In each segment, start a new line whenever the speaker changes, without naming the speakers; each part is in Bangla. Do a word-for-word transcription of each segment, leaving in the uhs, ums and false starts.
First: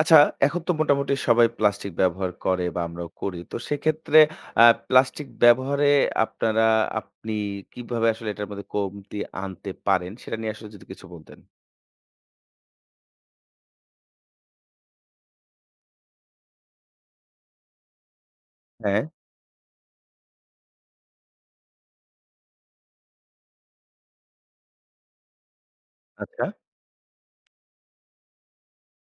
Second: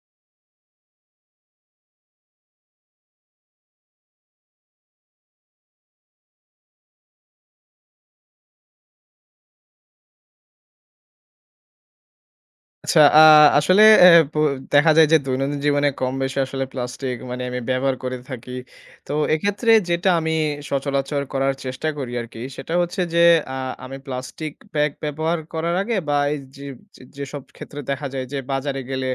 আচ্ছা, এখন তো মোটামুটি সবাই প্লাস্টিক ব্যবহার করে বা আমরাও করি। তো সেক্ষেত্রে আ প্লাস্টিক ব্যবহারে আপনারা আপনি কিভাবে আসলে এটার মধ্যে কমতি আনতে পারেন সেটা নিয়ে আসলে যদি কিছু বলতেন?
আচ্ছা, আ আসলে অ্যা প দেখা যায় যে দৈনন্দিন জীবনে কম বেশি আসলে প্লাস্টিক মানে আমি ব্যবহার করে থাকি।
হ্যাঁ,
তো এক্ষেত্রে যেটা আমি সচরাচর করার চেষ্টা করি আরকি সেটা হচ্ছে যে আ আমি প্লাস্টিক ব্যাগ ব্যবহার করার আগে বা এই
আচ্ছা।
যে যে যেসব ক্ষেত্রে দেখা যায় যে বাজারে গেলে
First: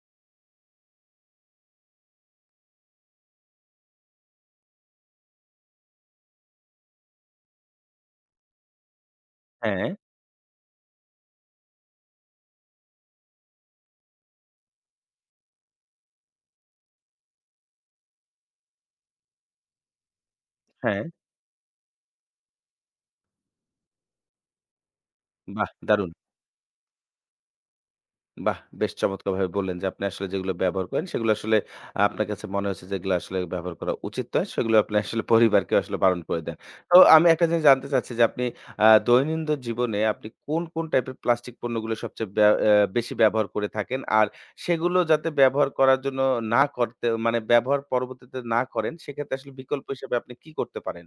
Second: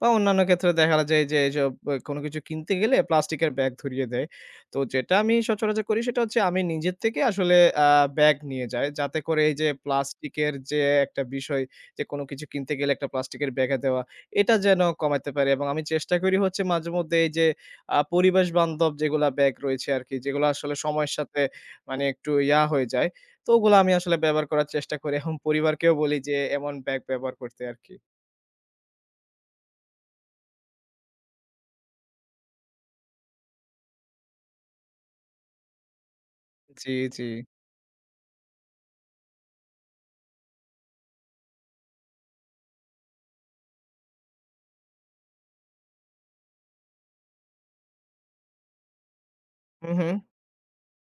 বা অন্যান্য ক্ষেত্রে দেখা যায় যে এসব আ কোনো কিছু কিনতে গেলে প্লাস্টিকের ব্যাগ ধরিয়ে দেয়। তো যেটা আমি সচরাচর করি সেটা হচ্ছে আমি নিজের থেকে আসলে আ ব্যাগ নিয়ে যাই। যাতে করে এই যে
হ্যাঁ,
প্লাস্টিকের যে একটা বিষয়, যে কোনো কিছু কিনতে গেলে একটা প্লাস্টিকের ব্যাগে দেওয়া, এটা যেন কমাইতে পারি। এবং আমি চেষ্টা করি হচ্ছে মাঝেমধ্যে এই যে আ পরিবেশ বান্ধব যেগুলা ব্যাগ রয়েছে আরকি, যেগুলো আসলে
হ্যাঁ।
সময়ের সাথে মানে একটু ইয়া হয়ে যায়। তো ওগুলো আমি আসলে ব্যবহার করার চেষ্টা করি। এখন
বাহ!
পরিবারকেও
দারুণ।
বলি যে এমন ব্যাগ ব্যবহার করতে আরকি।
বাহ! বেশ চমৎকারভাবে বললেন যে, আপনি আসলে যেগুলো ব্যবহার করেন, সেগুলো আসলে আপনার কাছে মনে হয়েছে যেগুলো আসলে ব্যবহার করা উচিত নয়, সেগুলো আপনি আসলে পরিবারকে আসলে বারণ করে দেন।
জি,
তো
জি।
আমি একটা জিনিস জানতে চাচ্ছি যে, আপনি আ দৈনন্দিন জীবনে আপনি কোন, কোন টাইপের প্লাস্টিক পণ্যগুলো সবচেয়ে ব্যা অ্যা বেশি ব্যবহার করে থাকেন? আর সেগুলো যাতে ব্যবহার করার জন্য না করতে মানে ব্যবহার পরবর্তীতে না করেন, সেক্ষেত্রে আসলে বিকল্প
হু, হু।
হিসেবে আপনি কি করতে পারেন?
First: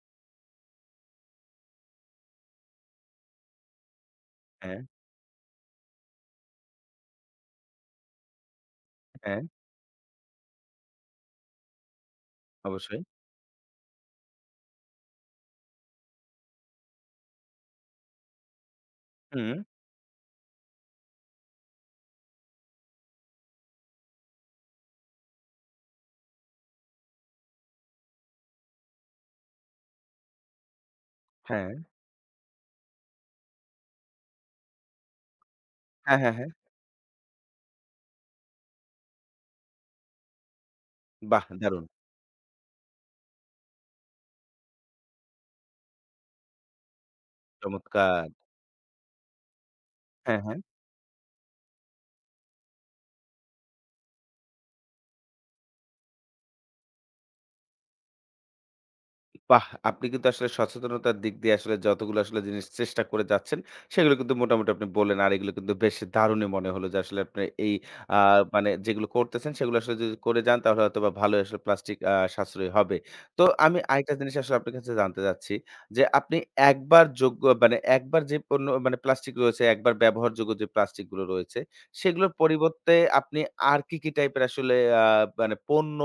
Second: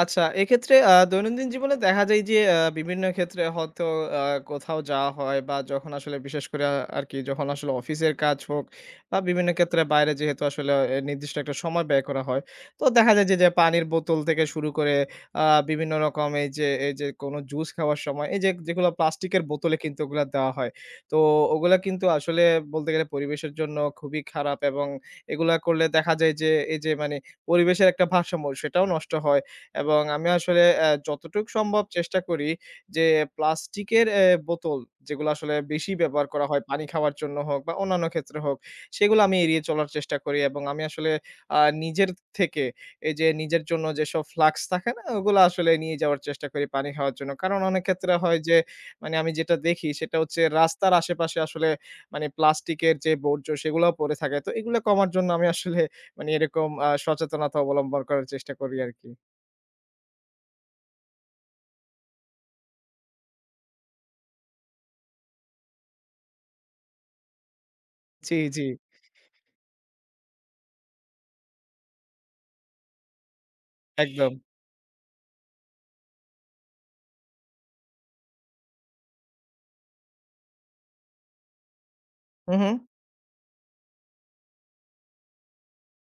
আচ্ছা, এক্ষেত্রে আ দৈনন্দিন জীবনে দেখা যায় যে আ বিভিন্ন ক্ষেত্রে হয়তো আ কোথাও
হ্যাঁ,
যাওয়া হয় বা যখন আসলে বিশেষ করে আ আরকি যখন আসলে অফিসের কাজ হোক বা
হ্যাঁ,
বিভিন্ন ক্ষেত্রে বাইরে যেহেতু আসলে এ নির্দিষ্ট একটা সময় ব্যয় করা হয়। তো
অবশ্যই।
দেখা যায় যে, যে পানির বোতল থেকে শুরু করে আ বিভিন্ন রকম এই যে, এই যে কোনো জুস খাওয়ার সময় এই যে যেগুলো প্লাস্টিকের
হুম,
বোতলে কিন্তু ওগুলা দেওয়া হয়। তো ওগুলা কিন্তু আসলে বলতে গেলে পরিবেশের জন্য খুবই খারাপ এবং এগুলা করলে দেখা যায় যে এই যে মানে পরিবেশের একটা ভারসাম্য সেটাও নষ্ট হয়। এবং আমি আসলে অ্যা যতটুক
হ্যাঁ।
সম্ভব চেষ্টা করি যে প্লাস্টিকের অ্যা বোতল, যেগুলো আসলে বেশি
হ্যাঁ,
ব্যবহার
হ্যাঁ,
করা
হ্যাঁ।
হয় পানি খাওয়ার জন্য হোক বা অন্যান্য ক্ষেত্রে হোক, সেগুলো আমি এড়িয়ে চলার চেষ্টা করি। এবং আমি আসলে
বাহ!
আ
দারুণ।
নিজের থেকে এই যে নিজের জন্য যেসব ফ্লাস্ক থাকে না? ওগুলো আসলে নিয়ে যাওয়ার চেষ্টা করি পানি খাওয়ার জন্য। কারণ অনেক ক্ষেত্রে
চমৎকার!
হয় যে মানে আমি যেটা দেখি সেটা
হ্যাঁ,
হচ্ছে
হ্যাঁ।
রাস্তার আশেপাশে আসলে মানে প্লাস্টিকের যে বর্জ্য সেগুলাও পড়ে থাকে। তো এগুলো কমার জন্য আমি আসলে মানে এরকম আ সচেতনতা অবলম্বন করার চেষ্টা করি আরকি।
বাহ! আপনি কিন্তু আসলে সচেতনতার দিক দিয়ে আসলে যতগুলো আসলে জিনিস চেষ্টা করে যাচ্ছেন, সেগুলো কিন্তু মোটামুটি আপনি বললেন। আর এগুলো কিন্তু বেশ দারুণই মনে হলো যে আসলে আপনি এই আ
জি, জি,
মানে যেগুলো করতেছেন সেগুলো আসলে যদি করে যান তাহলে হয়তোবা ভালোই আসলে প্লাস্টিক আ সাশ্রয়ী হবে। তো আমি আরেকটা
একদম।
জিনিস আসলে আপনার কাছে জানতে চাচ্ছি যে আপনি একবার যোগ্য মানে একবার যে পণ্য মানে প্লাস্টিক রয়েছে, একবার ব্যবহারযোগ্য যে প্লাস্টিক গুলো রয়েছে, সেগুলোর
হু, হু।
পরিবর্তে আপনি আর কি, কি টাইপের আসলে আ মানে পণ্য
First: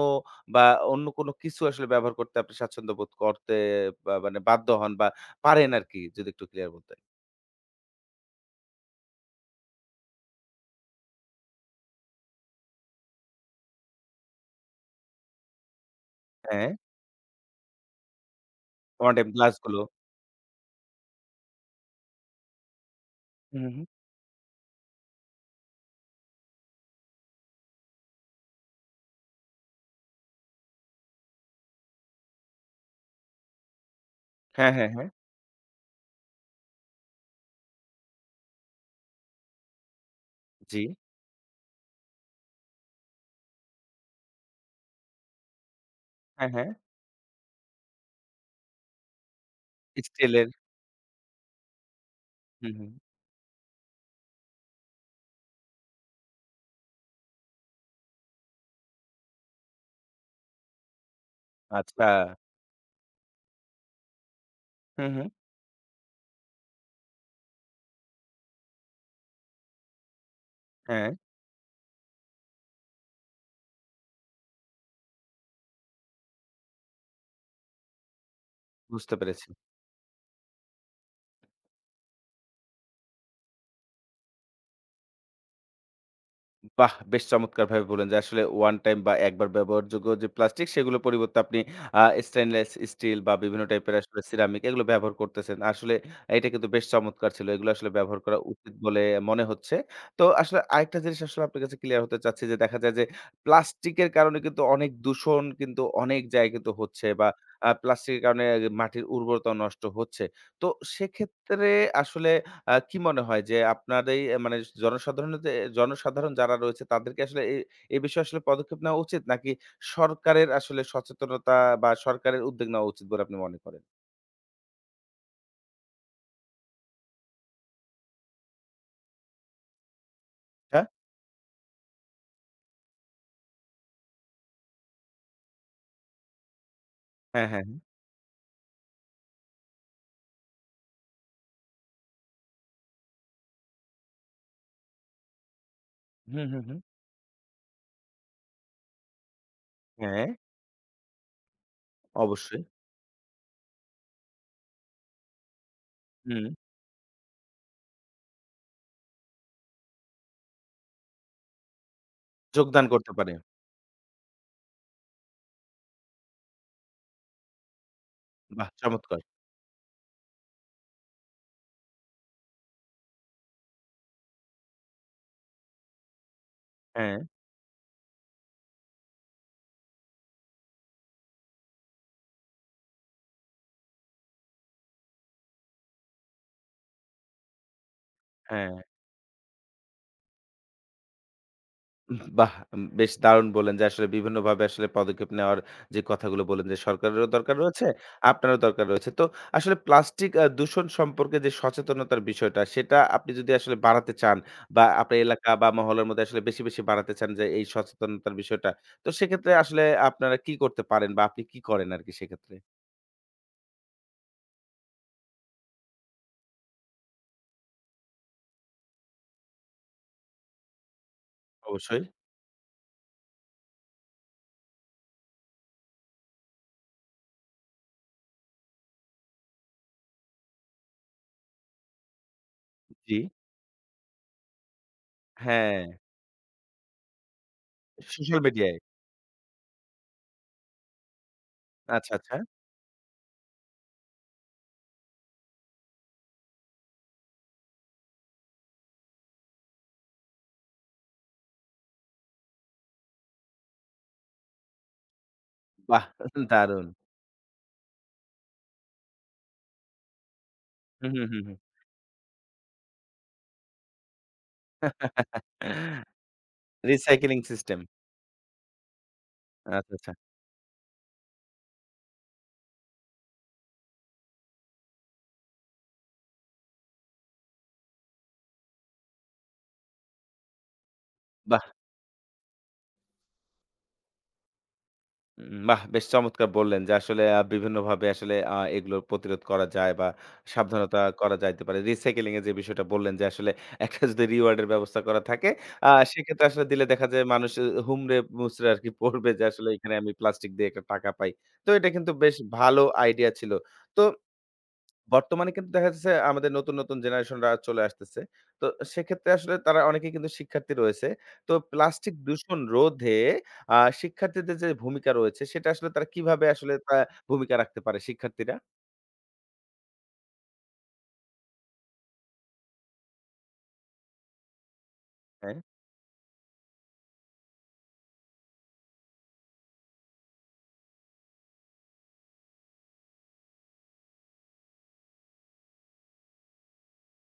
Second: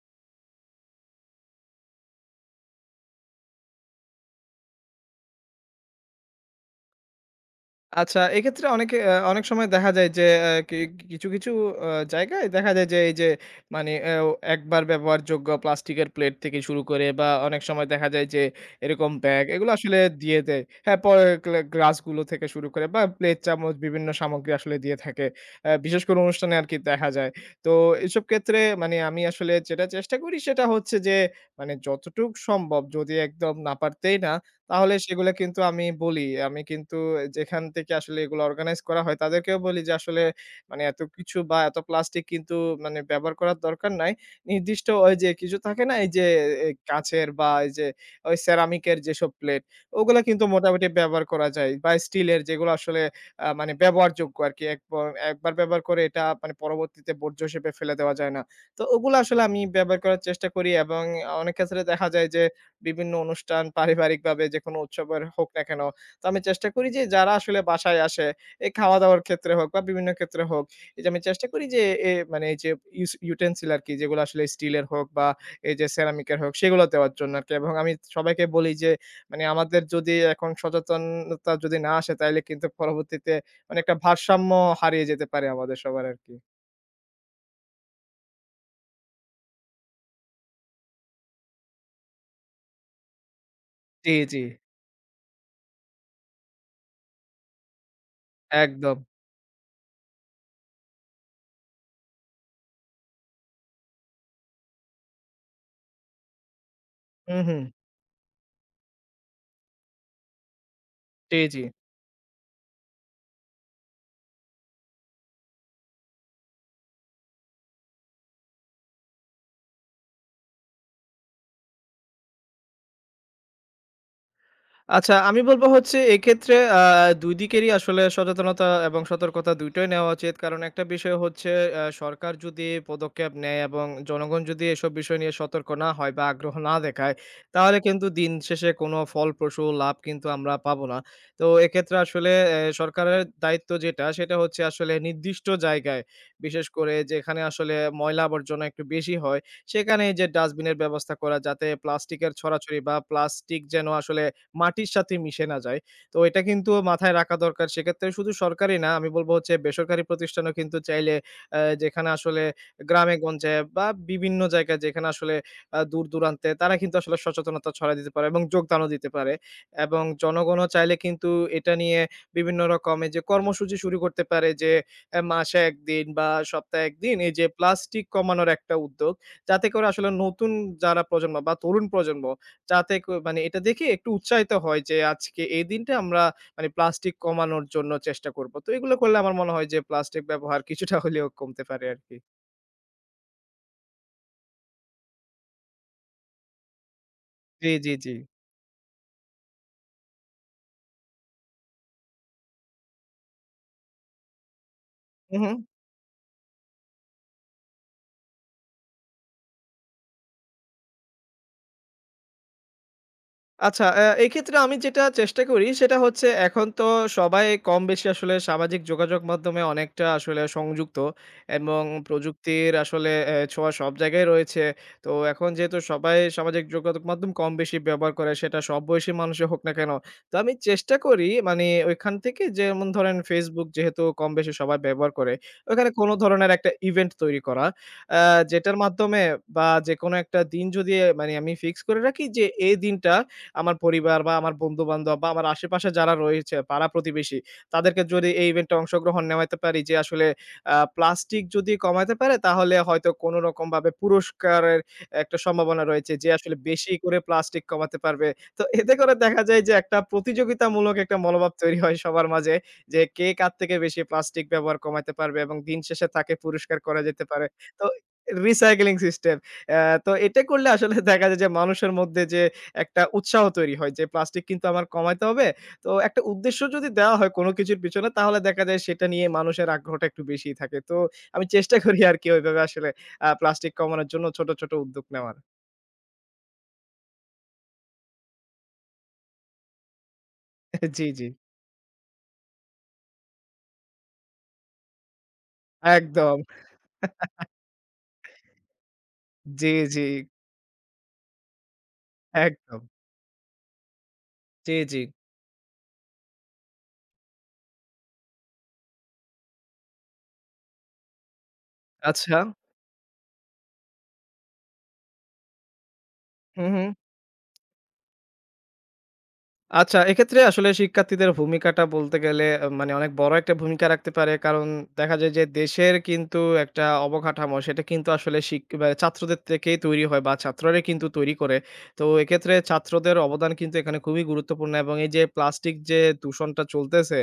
বা অন্য কোনো কিছু আসলে ব্যবহার করতে আপনি স্বাচ্ছন্দ্য বোধ করতে বা মানে বাধ্য হন বা পারেন আরকি যদি একটু ক্লিয়ার বলতেন।
আচ্ছা, এক্ষেত্রে অনেকে আ অনেক সময় দেখা যায় যে আ কি কিছু, কিছু আ জায়গায় দেখা যায় যে এই যে মানে এও একবার ব্যবহারযোগ্য প্লাস্টিকের প্লেট থেকে
হ্যাঁ,
শুরু করে বা অনেক সময় দেখা যায় যে এরকম
ওয়ান টাইম
ব্যাগ এগুলো
গ্লাসগুলো।
আসলে দিয়ে দেয়। হ্যাঁ, পরে গ্লা গ্লাসগুলো থেকে শুরু করে বা প্লেট,
হুম,
চামচ
হুম।
বিভিন্ন সামগ্রী আসলে দিয়ে থাকে। আ বিশেষ করে অনুষ্ঠানে আরকি দেখা যায়। তো এসব ক্ষেত্রে মানে আমি আসলে যেটা চেষ্টা করি সেটা হচ্ছে যে, মানে যতটুক সম্ভব যদি একদম না পারতেই না,
হ্যাঁ, হ্যাঁ,
তাহলে
হ্যাঁ।
সেগুলা কিন্তু আমি বলি। আমি কিন্তু যেখান থেকে আসলে এগুলো অর্গানাইজ করা হয় তাদেরকেও বলি যে আসলে
জি।
মানে এত কিছু বা এত প্লাস্টিক কিন্তু মানে ব্যবহার করার দরকার নাই। নির্দিষ্ট ওই যে কিছু থাকে না, এই যে
হ্যাঁ, হ্যাঁ।
এ কাঁচের বা এই যে ওই সেরামিকের যেসব প্লেট, ওগুলা কিন্তু
স্টিলের।
মোটামুটি ব্যবহার করা যায় বা স্টিলের যেগুলো
হুম, হুম।
আসলে আ মানে ব্যবহারযোগ্য আরকি। একবার একবার ব্যবহার করে এটা মানে পরবর্তীতে বর্জ্য হিসেবে ফেলে দেওয়া যায় না। তো ওগুলো আসলে আমি ব্যবহার করার চেষ্টা করি এবং অনেক ক্ষেত্রে
আচ্ছা।
দেখা যায় যে বিভিন্ন অনুষ্ঠান পারিবারিকভাবে যেকোনো
হুম,
উৎসবের
হুম।
হোক না কেন। তো আমি চেষ্টা করি যে যারা আসলে বাসায় আসে, এই খাওয়া-দাওয়ার ক্ষেত্রে হোক বা বিভিন্ন ক্ষেত্রে হোক, এই যে
হ্যাঁ,
আমি চেষ্টা করি যে এ মানে এই যে ইউস ইউটেনসিল আরকি, যেগুলো আসলে স্টিলের হোক বা এই যে সেরামিকের হোক সেগুলো দেওয়ার জন্য আরকি। এবং আমি সবাইকে বলি যে,
বুঝতে
মানে
পেরেছি।
আমাদের যদি এখন সচেতনতা যদি না আসে তাইলে কিন্তু পরবর্তীতে মানে একটা ভারসাম্য হারিয়ে যেতে পারে আমাদের সবার আরকি।
বাহ! বেশ চমৎকারভাবে বললেন যে আসলে ওয়ান টাইম বা একবার ব্যবহারযোগ্য যে প্লাস্টিক সেগুলোর পরিবর্তে আপনি আ স্টেইনলেস স্টিল বা বিভিন্ন টাইপের
জি,
আসলে
জি।
সিরামিক এগুলো ব্যবহার করতেছেন। আসলে এটা কিন্তু বেশ চমৎকার ছিল। এগুলো আসলে ব্যবহার করা উচিত
একদম।
বলে মনে হচ্ছে। তো আসলে আরেকটা জিনিস আসলে আপনার কাছে ক্লিয়ার হতে চাচ্ছি যে দেখা যায় যে প্লাস্টিকের কারণে কিন্তু অনেক দূষণ কিন্তু অনেক জায়গায় কিন্তু হচ্ছে বা
হুম, হুম।
আ প্লাস্টিকের কারণে মাটির উর্বরতাও নষ্ট হচ্ছে। তো
জি, জি।
সেক্ষেত্রে আসলে আ কি মনে হয় যে আপনার এই এ মানে জনসাধারণতে জনসাধারণ যারা রয়েছে তাদেরকে আসলে এ এই বিষয়ে আসলে পদক্ষেপ নেওয়া উচিত? নাকি সরকারের আসলে সচেতনতা বা সরকারের উদ্যোগ নেওয়া উচিত বলে আপনি মনে করেন?
আচ্ছা, আমি বলব হচ্ছে এক্ষেত্রে আ দুই দিকেরই আসলে সচেতনতা এবং সতর্কতা দুই টাই নেওয়া উচিত। কারণ একটা
হ্যাঁ?
বিষয় হচ্ছে, আ সরকার যদি পদক্ষেপ নেয় এবং জনগণ যদি এসব বিষয় নিয়ে সতর্ক না হয় বা আগ্রহ না দেখায়,
হ্যাঁ, হ্যাঁ, হ্যাঁ।
তাহলে কিন্তু দিন শেষে কোনো ফলপ্রসূ লাভ কিন্তু আমরা পাবো না। তো এক্ষেত্রে আসলে এ সরকারের দায়িত্ব যেটা সেটা হচ্ছে আসলে নির্দিষ্ট জায়গায়,
হুম, হুম,
বিশেষ
হুম।
করে যেখানে আসলে ময়লা আবর্জনা একটু বেশি হয়, সেখানে যে
হ্যাঁ,
ডাস্টবিনের ব্যবস্থা করা, যাতে প্লাস্টিকের
অবশ্যই।
ছড়াছড়ি বা প্লাস্টিক যেন আসলে মাটির সাথে মিশে না যায়। তো এটা
হুম,
কিন্তু মাথায় রাখা দরকার। সেক্ষেত্রে শুধু সরকারি না, আমি বলব হচ্ছে বেসরকারি প্রতিষ্ঠানও কিন্তু চাইলে আ যেখানে আসলে
যোগদান করতে পারে।
গ্রামে-গঞ্জে বা বিভিন্ন জায়গায় যেখানে আসলে আ দূর-দূরান্তে তারা কিন্তু আসলে সচেতনতা ছড়ায় দিতে পারে এবং
বাহ!
যোগদানও দিতে
চমৎকার।
পারে। এবং জনগণও চাইলে কিন্তু এটা নিয়ে বিভিন্ন রকম এই যে কর্মসূচি শুরু করতে পারে যে এ মাসে এক দিন বা সপ্তাহে এক দিন
হ্যাঁ,
এই যে প্লাস্টিক কমানোর একটা উদ্যোগ। যাতে করে আসলে নতুন যারা প্রজন্ম বা তরুণ প্রজন্ম যাতে ক মানে এটা দেখে একটু উৎসাহিত হয় যে আজকে এই দিনটা আমরা মানে প্লাস্টিক কমানোর জন্য চেষ্টা করব। তো
হ্যাঁ।
এগুলো করলে আমার মনে হয় যে প্লাস্টিক ব্যবহার কিছুটা হলেও কমতে পারে আরকি।
বাহ! বেশ দারুণ বললেন যে আসলে বিভিন্নভাবে আসলে পদক্ষেপ নেওয়ার যে কথাগুলো বললেন যে সরকারেরও দরকার
জি,
রয়েছে,
জি, জি।
আপনারও দরকার রয়েছে। তো আসলে প্লাস্টিক আ দূষণ সম্পর্কে যে সচেতনতার বিষয়টা সেটা আপনি যদি আসলে বাড়াতে চান বা আপনার
হু,
এলাকা
হু।
বা মহল্লার মধ্যে আসলে বেশি, বেশি বাড়াতে চান যে এই সচেতনতার বিষয়টা। তো সেক্ষেত্রে আসলে আপনারা কি করতে পারেন বা আপনি কি করেন আরকি সেক্ষেত্রে?
আচ্ছা, অ্যা এক্ষেত্রে আমি যেটা চেষ্টা করি সেটা হচ্ছে এখন তো সবাই কম বেশি আসলে সামাজিক যোগাযোগ মাধ্যমে অনেকটা আসলে সংযুক্ত এবং
অবশ্যই।
প্রযুক্তির আসলে অ্যা ছোঁয়া সব জায়গায় রয়েছে। তো এখন যেহেতু সবাই সামাজিক যোগাযোগ মাধ্যম কম বেশি ব্যবহার করে সেটা সব বয়সী মানুষই হোক না কেন। তো আমি চেষ্টা করি মানে ওইখান থেকে, যেমন ধরেন
জি।
Facebook যেহেতু কম বেশি সবাই ব্যবহার করে,
হ্যাঁ,
ওখানে কোনো ধরনের একটা ইভেন্ট তৈরি করা। অ্যা
সোশ্যাল মিডিয়ায়।
যেটার মাধ্যমে বা যেকোনো একটা দিন যদি মানে আমি ফিক্স করে
আচ্ছা,
রাখি
আচ্ছা।
যে এই দিনটা আমার পরিবার বা আমার বন্ধু-বান্ধব বা আমার আশেপাশে যারা রয়েছে পাড়া-প্রতিবেশী, তাদেরকে যদি এই ইভেন্টে অংশগ্রহণ নেওয়াইতে পারি, যে আসলে আ প্লাস্টিক যদি কমাইতে পারে তাহলে হয়তো কোনো রকমভাবে পুরস্কারের একটা সম্ভাবনা
বাহ!
রয়েছে যে আসলে
দারুণ।
বেশি করে প্লাস্টিক কমাতে পারবে। তো এতে করে দেখা যায় যে একটা প্রতিযোগিতামূলক
হুম,
একটা
হুম, হুম,
মনোভাব
হুম।
তৈরি হয় সবার মাঝে যে কে কার থেকে বেশি প্লাস্টিক ব্যবহার কমাইতে পারবে, এবং দিন শেষে তাকে পুরস্কার করা যেতে
রিসাইক্লিং
পারে।
সিস্টেম।
তো রিসাইক্লিং সিস্টেম। অ্যা
আচ্ছা, আচ্ছা।
তো এটা করলে আসলে দেখা যায় যে মানুষের মধ্যে যে একটা উৎসাহ তৈরি হয় যে প্লাস্টিক কিন্তু আমার কমাইতে হবে। তো একটা উদ্দেশ্য যদি দেওয়া হয় কোনো কিছুর পিছনে, তাহলে দেখা যায় সেটা নিয়ে মানুষের আগ্রহটা একটু বেশিই থাকে। তো আমি
বাহ!
চেষ্টা করি আরকি ওইভাবে আসলে আ প্লাস্টিক কমানোর জন্য ছোট, ছোট উদ্যোগ নেওয়ার।
উম বাহ! বেশ চমৎকার বললেন যে আসলে আ বিভিন্নভাবে আসলে আ এগুলো প্রতিরোধ করা যায় বা সাবধানতা
জি, জি।
করা যাইতে পারে। রিসাইকেলিং এর যে বিষয়টা বললেন যে আসলে একটা যদি রিওয়ার্ড এর ব্যবস্থা করা থাকে, আ
একদম।
সেক্ষেত্রে আসলে দিলে দেখা যায় মানুষ অ হুমড়ে মুচড়ে আরকি পড়বে যে আসলে
জি,
এখানে
জি।
আমি প্লাস্টিক দিয়ে একটা টাকা পাই। তো এটা কিন্তু বেশ ভালো
একদম।
আইডিয়া ছিল। তো
জি, জি।
বর্তমানে কিন্তু দেখা যাচ্ছে আমাদের নতুন, নতুন জেনারেশনরা চলে আসতেছে। তো সেক্ষেত্রে আসলে তারা অনেকেই কিন্তু শিক্ষার্থী রয়েছে। তো প্লাস্টিক
আচ্ছা।
দূষণ রোধে আ শিক্ষার্থীদের যে ভূমিকা রয়েছে সেটা আসলে তারা কিভাবে
হু,
আসলে
হু।
তা ভূমিকা রাখতে পারে শিক্ষার্থীরা?
আচ্ছা, এক্ষেত্রে আসলে শিক্ষার্থীদের ভূমিকাটা বলতে গেলে আ মানে অনেক বড় একটা ভূমিকা রাখতে পারে। কারণ দেখা যায় যে
হ্যাঁ,
দেশের কিন্তু একটা অবকাঠামো সেটা কিন্তু আসলে শিক বা ছাত্রদের থেকেই তৈরি হয় বা ছাত্ররাই কিন্তু তৈরি করে। তো এক্ষেত্রে ছাত্রদের অবদান কিন্তু এখানে খুবই গুরুত্বপূর্ণ, এবং এই যে প্লাস্টিক যে দূষণটা চলতেছে,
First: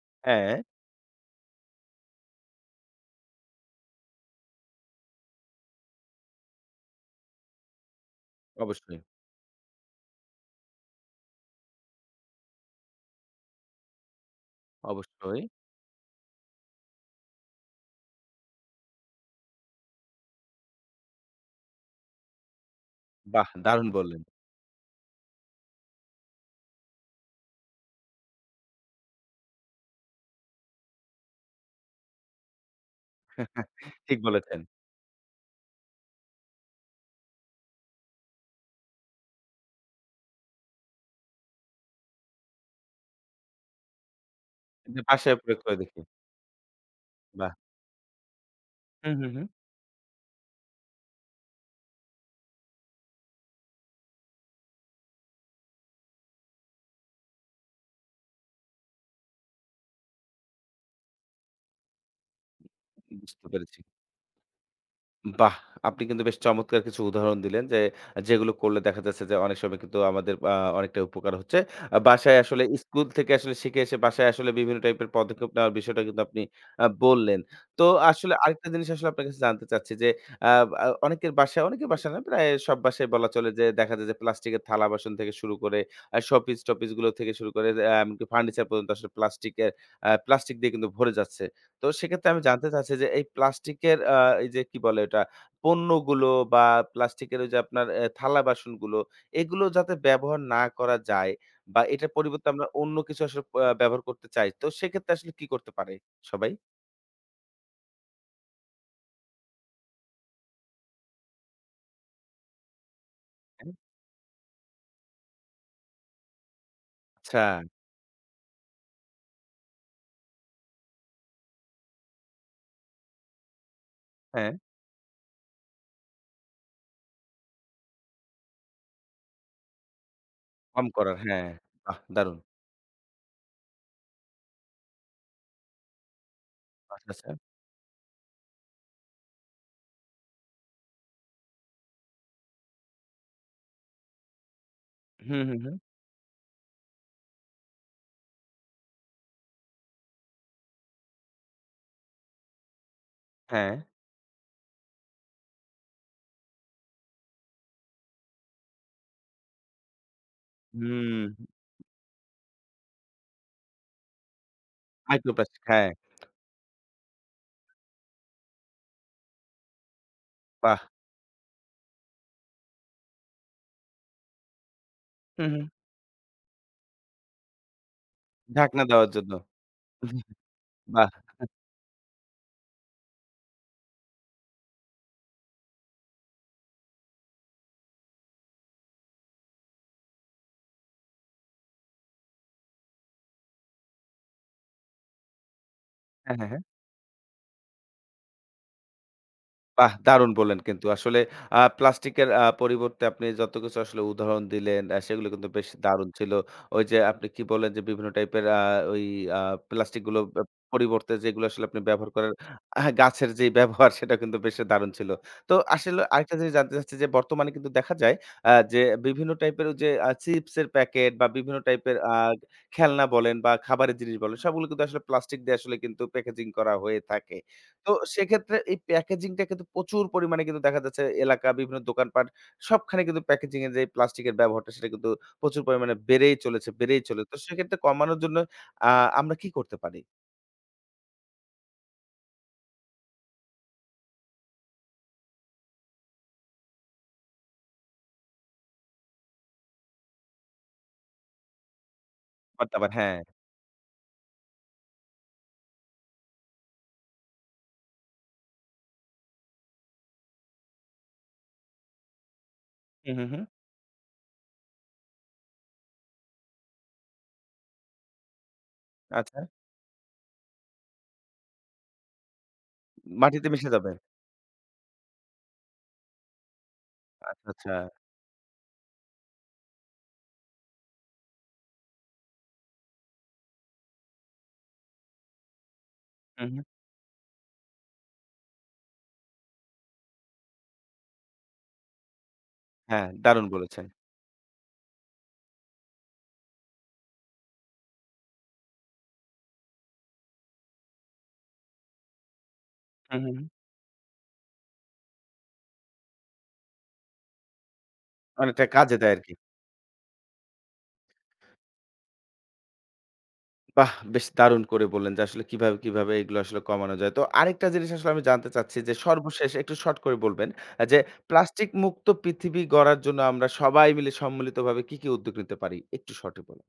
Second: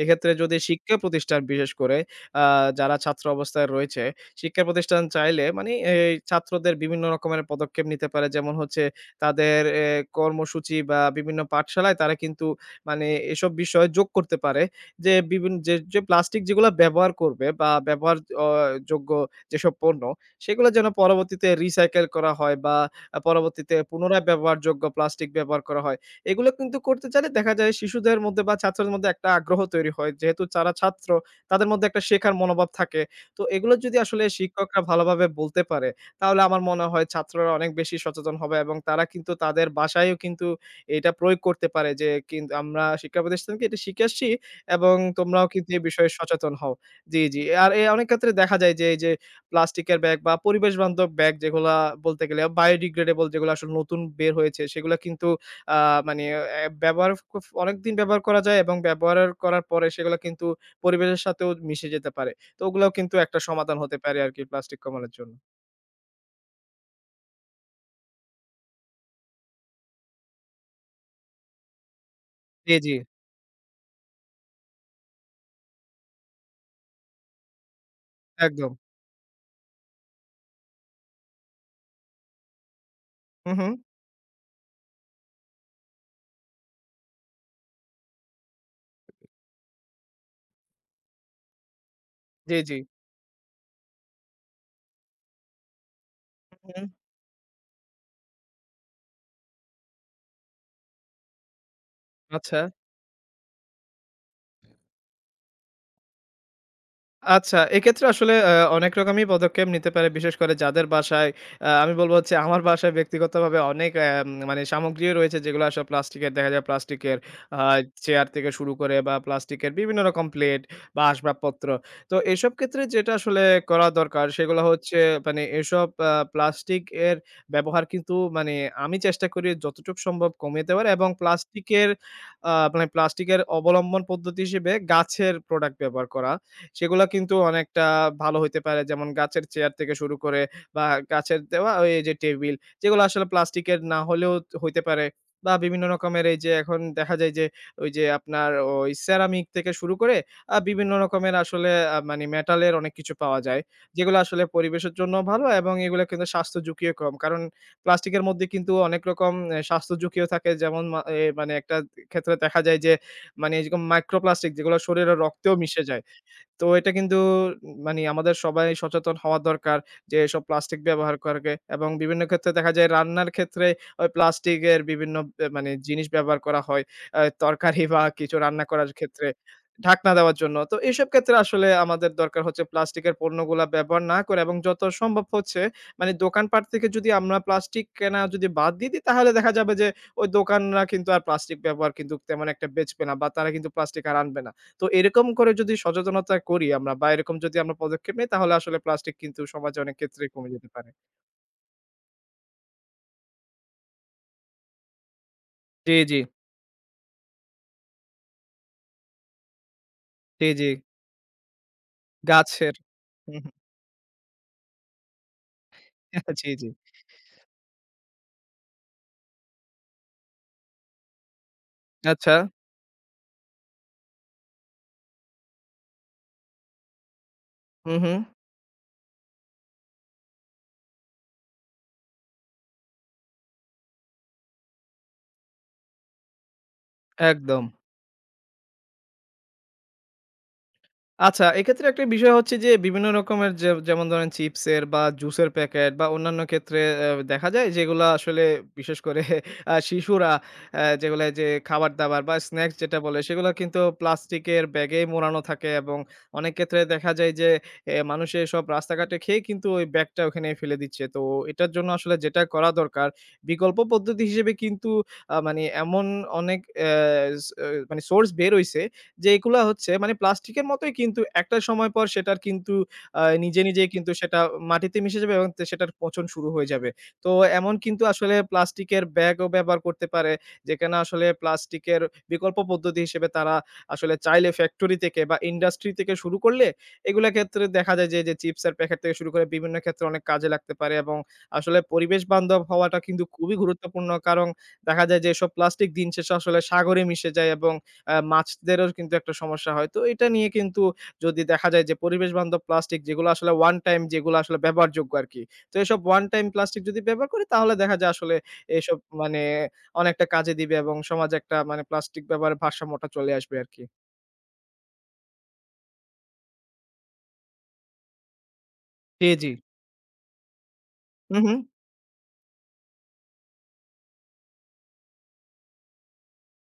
এক্ষেত্রে
হ্যাঁ,
যদি শিক্ষা প্রতিষ্ঠান, বিশেষ করে আ যারা ছাত্র অবস্থায় রয়েছে, শিক্ষা প্রতিষ্ঠান চাইলে মানে এই ছাত্রদের বিভিন্ন রকমের পদক্ষেপ নিতে পারে। যেমন হচ্ছে
অবশ্যই,
তাদের এ কর্মসূচি বা বিভিন্ন পাঠশালায় তারা কিন্তু মানে এসব বিষয় যোগ করতে পারে। যে
অবশ্যই।
বিভিন যে, যে প্লাস্টিক যেগুলা ব্যবহার করবে বা ব্যবহার অ যোগ্য যেসব পণ্য, সেগুলো যেন পরবর্তীতে রিসাইকেল করা হয় বা আ
বাহ!
পরবর্তীতে
দারুণ বললেন।
পুনরায় ব্যবহারযোগ্য প্লাস্টিক ব্যবহার করা হয়। এগুলো কিন্তু করতে চাইলে দেখা যায় শিশুদের মধ্যে বা ছাত্রদের মধ্যে একটা আগ্রহ তৈরি হয়। যেহেতু তারা ছাত্র, তাদের মধ্যে একটা শেখার মনোভাব থাকে। তো এগুলো যদি
ঠিক
আসলে
বলেছেন।
শিক্ষকরা ভালোভাবে বলতে পারে, তাহলে আমার মনে হয় ছাত্ররা অনেক বেশি সচেতন হবে এবং তারা কিন্তু তাদের বাসায়ও কিন্তু এটা প্রয়োগ করতে পারে যে কিন্তু আমরা শিক্ষা প্রতিষ্ঠানকে এটা শিখে আসছি, এবং
যে ভাষায়
তোমরাও
প্রয়োগ
কিন্তু
করে
এই
দেখি।
বিষয়ে সচেতন হও। জি, জি।
বাহ!
আর এ অনেক ক্ষেত্রে দেখা যায় যে এই
হু,
যে
হু, হু।
প্লাস্টিকের ব্যাগ বা পরিবেশ বান্ধব ব্যাগ যেগুলা, বলতে গেলে biodegradable, যেগুলো আসলে নতুন বের হয়েছে সেগুলা কিন্তু আ মানে এ ব্যবহার কুফ অনেকদিন ব্যবহার করা যায় এবং ব্যবহার করার পরে সেগুলা কিন্তু পরিবেশের সাথেও মিশে যেতে পারে। তো ওগুলাও কিন্তু একটা
বুঝতে
সমাধান
পেরেছি।
হতে পারে আরকি প্লাস্টিক কমানোর জন্য।
বাহ! আপনি কিন্তু বেশ চমৎকার কিছু উদাহরণ দিলেন যে, যেগুলো করলে দেখা যাচ্ছে যে, অনেক সময় কিন্তু আমাদের আ অনেকটা উপকার হচ্ছে। আ বাসায় আসলে
জি, জি।
স্কুল থেকে আসলে শিখে এসে বাসায় আসলে বিভিন্ন টাইপের পদক্ষেপ নেওয়ার বিষয়টা কিন্তু আপনি আ বললেন। তো আসলে আরেকটা
একদম।
জিনিস আসলে আপনার কাছে জানতে চাচ্ছি যে, আ আ অনেকের বাসায় অনেকের বাসায় না প্রায় সব বাসায় বলা চলে
হু,
যে,
হু।
দেখা যায় যে, প্লাস্টিকের থালা-বাসন থেকে শুরু করে আ শোপিস-টোপিস গুলো থেকে শুরু করে আ এমনকি ফার্নিচার পর্যন্ত আসলে প্লাস্টিকের আ প্লাস্টিক দিয়ে কিন্তু ভরে যাচ্ছে। তো সেক্ষেত্রে আমি
জি,
জানতে
জি।
চাচ্ছি যে এই প্লাস্টিকের আ এই যে কি বলে ওটা? পণ্যগুলো বা
হুম। হুম,
প্লাস্টিকের ওই যে আপনার এ থালা-বাসনগুলো এগুলো যাতে ব্যবহার না করা যায় বা এটার পরিবর্তে
আচ্ছা।
আমরা অন্য কিছু আসলে প ব্যবহার করতে চাই। তো সেক্ষেত্রে আসলে কি করতে পারে সবাই?
আচ্ছা, এক্ষেত্রে আসলে আ অনেক রকমই পদক্ষেপ নিতে পারে। বিশেষ করে যাদের বাসায় আ আমি বলব হচ্ছে, আমার বাসায় ব্যক্তিগতভাবে
হ্যাঁ?
অনেক এম মানে সামগ্রী রয়েছে যেগুলো আসলে প্লাস্টিকের, দেখা যায় প্লাস্টিকের
আচ্ছা,
আ চেয়ার থেকে শুরু করে বা প্লাস্টিকের বিভিন্ন রকম প্লেট বা আসবাবপত্র। তো এসব ক্ষেত্রে যেটা আসলে করা দরকার
হ্যাঁ,
সেগুলো হচ্ছে মানে এসব আ প্লাস্টিক এর ব্যবহার কিন্তু, মানে আমি চেষ্টা করি যতটুকু সম্ভব কমিয়ে
কম
দেওয়ার, এবং
করার হ্যাঁ,
প্লাস্টিকের
বাহ! দারুণ।
আ মানে প্লাস্টিকের অবলম্বন পদ্ধতি হিসেবে গাছের প্রোডাক্ট ব্যবহার করা। সেগুলা
আচ্ছা, আচ্ছা।
কিন্তু অনেকটা ভালো হইতে পারে। যেমন গাছের চেয়ার থেকে শুরু করে বা গাছের দেওয়া ওই যে টেবিল, যেগুলো আসলে প্লাস্টিকের না হলেও হইতে পারে,
হুম,
বা
হুম, হুম।
বিভিন্ন রকমের এই যে এখন দেখা যায় যে ওই যে আপনার ওই সেরামিক থেকে শুরু করে আ বিভিন্ন রকমের আসলে আ মানে মেটালের অনেক কিছু পাওয়া যায়।
হ্যাঁ,
যেগুলো আসলে পরিবেশের জন্য ভালো, এবং এগুলো কিন্তু স্বাস্থ্য ঝুঁকিও কম। কারণ প্লাস্টিকের মধ্যে কিন্তু অনেক রকম এ স্বাস্থ্য ঝুঁকিও থাকে। যেমন মা
হুম,
এ মানে একটা ক্ষেত্রে দেখা যায় যে মানে এরকম মাইক্রোপ্লাস্টিক, যেগুলো শরীরের রক্তেও
মাইক্রোপ্লাস্টিক
মিশে
হ্যাঁ,
যায়। তো এটা কিন্তু মানে আমাদের সবাই সচেতন হওয়া দরকার যে এসব
বাহ!
প্লাস্টিক ব্যবহার করবে, এবং বিভিন্ন ক্ষেত্রে দেখা যায় রান্নার ক্ষেত্রে ওই প্লাস্টিকের বিভিন্ন আ
হুম, হুম।
মানে জিনিস ব্যবহার করা হয়। আ তরকারি বা কিছু রান্না
ঢাকনা
করার
দেওয়ার
ক্ষেত্রে
জন্য।
ঢাকনা দেওয়ার জন্য। তো এসব
বাহ!
ক্ষেত্রে আসলে আমাদের দরকার হচ্ছে প্লাস্টিকের পণ্যগুলা ব্যবহার না করে, এবং যত সম্ভব হচ্ছে মানে দোকানপাট থেকে যদি আমরা প্লাস্টিক কেনা যদি বাদ দিয়ে দিই, তাহলে দেখা যাবে যে ওই দোকানরা কিন্তু আর প্লাস্টিক ব্যবহার কিন্তু তেমন একটা বেচবে না বা তারা কিন্তু প্লাস্টিক আর আনবে না। তো এরকম করে যদি
হ্যাঁ,
সচেতনতা
হ্যাঁ, হ্যাঁ।
করি আমরা, বা এরকম যদি আমরা পদক্ষেপ নেই, তাহলে আসলে প্লাস্টিক কিন্তু সমাজে
বাহ!
অনেক
দারুণ
ক্ষেত্রেই কমে
বললেন
যেতে
কিন্তু।
পারে।
আসলে আ প্লাস্টিকের আ পরিবর্তে আপনি যত কিছু আসলে উদাহরণ দিলেন, আ সেগুলো কিন্তু বেশ
জি,
দারুণ
জি,
ছিল। ওই যে আপনি কি বললেন যে বিভিন্ন টাইপের আ ওই আ প্লাস্টিক গুলো ব
জি, জি।
পরিবর্তে যেগুলো আসলে আপনি ব্যবহার করেন,
গাছের।
আহ গাছের
হুম,
যে
হুম।
ব্যবহার সেটা কিন্তু বেশ দারুণ ছিল। তো আসলে আরেকটা
জি,
জিনিস
জি।
জানতে চাচ্ছি যে বর্তমানে কিন্তু দেখা যায় আ যে বিভিন্ন টাইপের ওই যে আ চিপসের প্যাকেট বা বিভিন্ন টাইপের আ
আচ্ছা।
খেলনা বলেন বা খাবারের জিনিস বলেন, সবগুলো কিন্তু আসলে প্লাস্টিক দিয়ে আসলে কিন্তু প্যাকেজিং করা হয়ে থাকে। তো
হুম, হুম।
সেক্ষেত্রে এই প্যাকেজিংটা কিন্তু প্রচুর পরিমাণে কিন্তু দেখা যাচ্ছে এলাকা, বিভিন্ন দোকানপাট সবখানে কিন্তু প্যাকেজিং এর যে প্লাস্টিকের ব্যবহারটা সেটা কিন্তু প্রচুর পরিমাণে বেড়েই চলেছে, বেড়েই চলেছে। তো
একদম।
সেক্ষেত্রে কমানোর জন্য আ আমরা কি করতে পারি?
আচ্ছা, এক্ষেত্রে একটা বিষয় হচ্ছে যে বিভিন্ন রকমের যে, যেমন ধরেন চিপসের বা জুসের প্যাকেট বা অন্যান্য ক্ষেত্রে অ্যা দেখা যায় যেগুলা আসলে বিশেষ করে আ শিশুরা অ্যা যেগুলা, যে খাবার-দাবার বা স্ন্যাক্স
খাবার-দাবার
যেটা
হ্যাঁ।
বলে, সেগুলা কিন্তু প্লাস্টিকের ব্যাগেই মোড়ানো থাকে, এবং অনেক ক্ষেত্রে দেখা যায় যে এ মানুষে এসব রাস্তাঘাটে খেয়ে কিন্তু ওই ব্যাগটা ওখানে ফেলে দিচ্ছে। তো এটার জন্য আসলে যেটা করা দরকার,
হু, হু, হু।
বিকল্প পদ্ধতি হিসেবে কিন্তু আ মানে এমন অনেক অ্যা স আহ, মানে সোর্স বের হইছে যে
আচ্ছা।
এগুলা হচ্ছে মানে প্লাস্টিকের মতোই কিন্তু একটা সময় পর সেটার কিন্তু আ
মাটিতে
নিজে,
মিশে
নিজেই
যাবে।
কিন্তু সেটা মাটিতে মিশে যাবে এবং তে সেটার পচন শুরু হয়ে যাবে। তো
আচ্ছা, আচ্ছা।
এমন কিন্তু আসলে প্লাস্টিকের ব্যাগও ব্যবহার করতে পারে, যেখানে আসলে প্লাস্টিকের বিকল্প পদ্ধতি হিসেবে তারা আসলে চাইলে ফ্যাক্টরি থেকে বা ইন্ডাস্ট্রি থেকে শুরু
হু, হু।
করলে এগুলা ক্ষেত্রে দেখা যায় যে, যে চিপসের প্যাকেট থেকে শুরু করে বিভিন্ন ক্ষেত্রে অনেক কাজে লাগতে পারে, এবং আসলে পরিবেশ বান্ধব হওয়াটা
হ্যাঁ,
কিন্তু
দারুণ
খুবই
বলেছেন।
গুরুত্বপূর্ণ। কারণ দেখা যায় যে এসব প্লাস্টিক দিন শেষে আসলে সাগরে মিশে যায় এবং অ্যা মাছদেরও কিন্তু একটা সমস্যা হয়। তো এটা নিয়ে কিন্তু, যদি দেখা যায় যে পরিবেশ বান্ধব প্লাস্টিক,
হু,
যেগুলো
হু, হু।
আসলে ওয়ান টাইম, যেগুলো আসলে ব্যবহারযোগ্য আরকি। তো এসব ওয়ান টাইম প্লাস্টিক যদি ব্যবহার করি তাহলে দেখা যায় আসলে
অনেকটা কাজে
এসব
দেয় আরকি।
মানে অনেকটা কাজে দিবে, এবং সমাজে একটা মানে প্লাস্টিক ব্যবহারের ভারসাম্যটা চলে আসবে আরকি।
বাহ! বেশ দারুণ করে বললেন যে আসলে কিভাবে, কিভাবে এগুলো আসলে কমানো যায়। তো আরেকটা জিনিস আসলে আমি জানতে চাচ্ছি যে
জি, জি।
সর্বশেষ একটু শর্ট করে বলবেন আ যে
হু, হু।
প্লাস্টিক মুক্ত পৃথিবী গড়ার জন্য আমরা সবাই মিলে সম্মিলিতভাবে কি, কি উদ্যোগ নিতে পারি? একটু শর্টে বলুন।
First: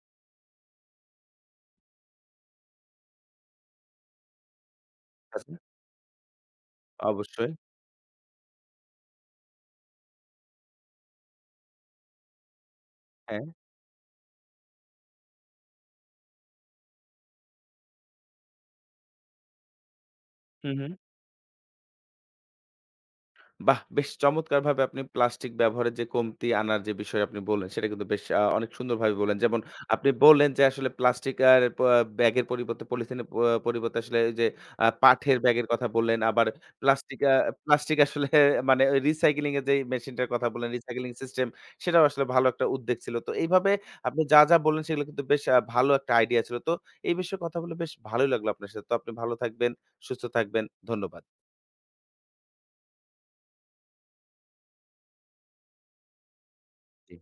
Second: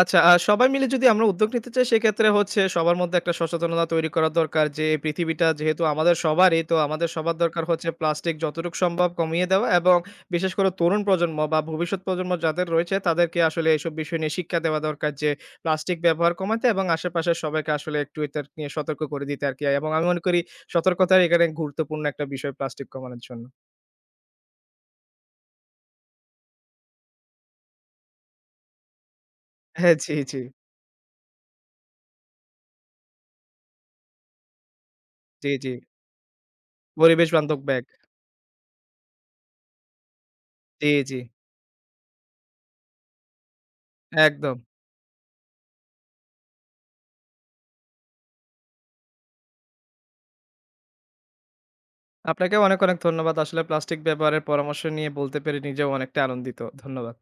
আচ্ছা, আ সবাই মিলে যদি আমরা উদ্যোগ নিতে চাই, সেক্ষেত্রে হচ্ছে সবার মধ্যে একটা সচেতনতা তৈরি করা দরকার যে এই পৃথিবীটা
আচ্ছা,
যেহেতু আমাদের সবারই, তো আমাদের সবার
অবশ্যই।
দরকার হচ্ছে প্লাস্টিক যতটুকু সম্ভব কমিয়ে দেওয়া, এবং বিশেষ করে তরুণ প্রজন্ম বা ভবিষ্যৎ প্রজন্ম যাদের রয়েছে তাদেরকে
হ্যাঁ।
আসলে এসব বিষয় নিয়ে শিক্ষা দেওয়া দরকার, যে প্লাস্টিক ব্যবহার কমাতে, এবং আশেপাশের সবাইকে আসলে একটু এটা নিয়ে সতর্ক করে দিতে আরকি। এবং আমি মনে করি
হু, হু।
সতর্কতার এখানে গুরুত্বপূর্ণ একটা বিষয় প্লাস্টিক কমানোর জন্য।
বাহ! বেশ চমৎকারভাবে আপনি প্লাস্টিক ব্যবহারের যে কমতি আনার যে বিষয় আপনি বললেন, সেটা কিন্তু বেশ আ অনেক সুন্দরভাবে বললেন। যেমন
হ্যাঁ,
আপনি
জি, জি,
বললেন যে আসলে প্লাস্টিক আর প ব্যাগের পরিবর্তে পলিথিনের প পরিবর্তে আসলে ওই যে আ পাটের
জি,
ব্যাগের
জি।
কথা বললেন। আবার প্লাস্টিক
পরিবেশ
আ
বান্ধব ব্যাগ।
প্লাস্টিক আসলে মানে ওই রিসাইক্লিং এর যেই মেশিনটার কথা বললেন,
জি,
রিসাইক্লিং
জি,
সিস্টেম সেটাও আসলে ভালো একটা উদ্যোগ ছিল। তো এইভাবে আপনি যা, যা
একদম।
বললেন সেগুলো কিন্তু বেশ আ ভালো একটা আইডিয়া ছিল। তো এই বিষয়ে কথা বলে বেশ ভালোই লাগলো আপনার সাথে। তো আপনি ভালো থাকবেন, সুস্থ থাকবেন। ধন্যবাদ।
আপনাকেও অনেক, অনেক ধন্যবাদ। আসলে প্লাস্টিক ব্যবহারের পরামর্শ নিয়ে বলতে পেরে নিজেও অনেকটা আনন্দিত।
জি।
ধন্যবাদ।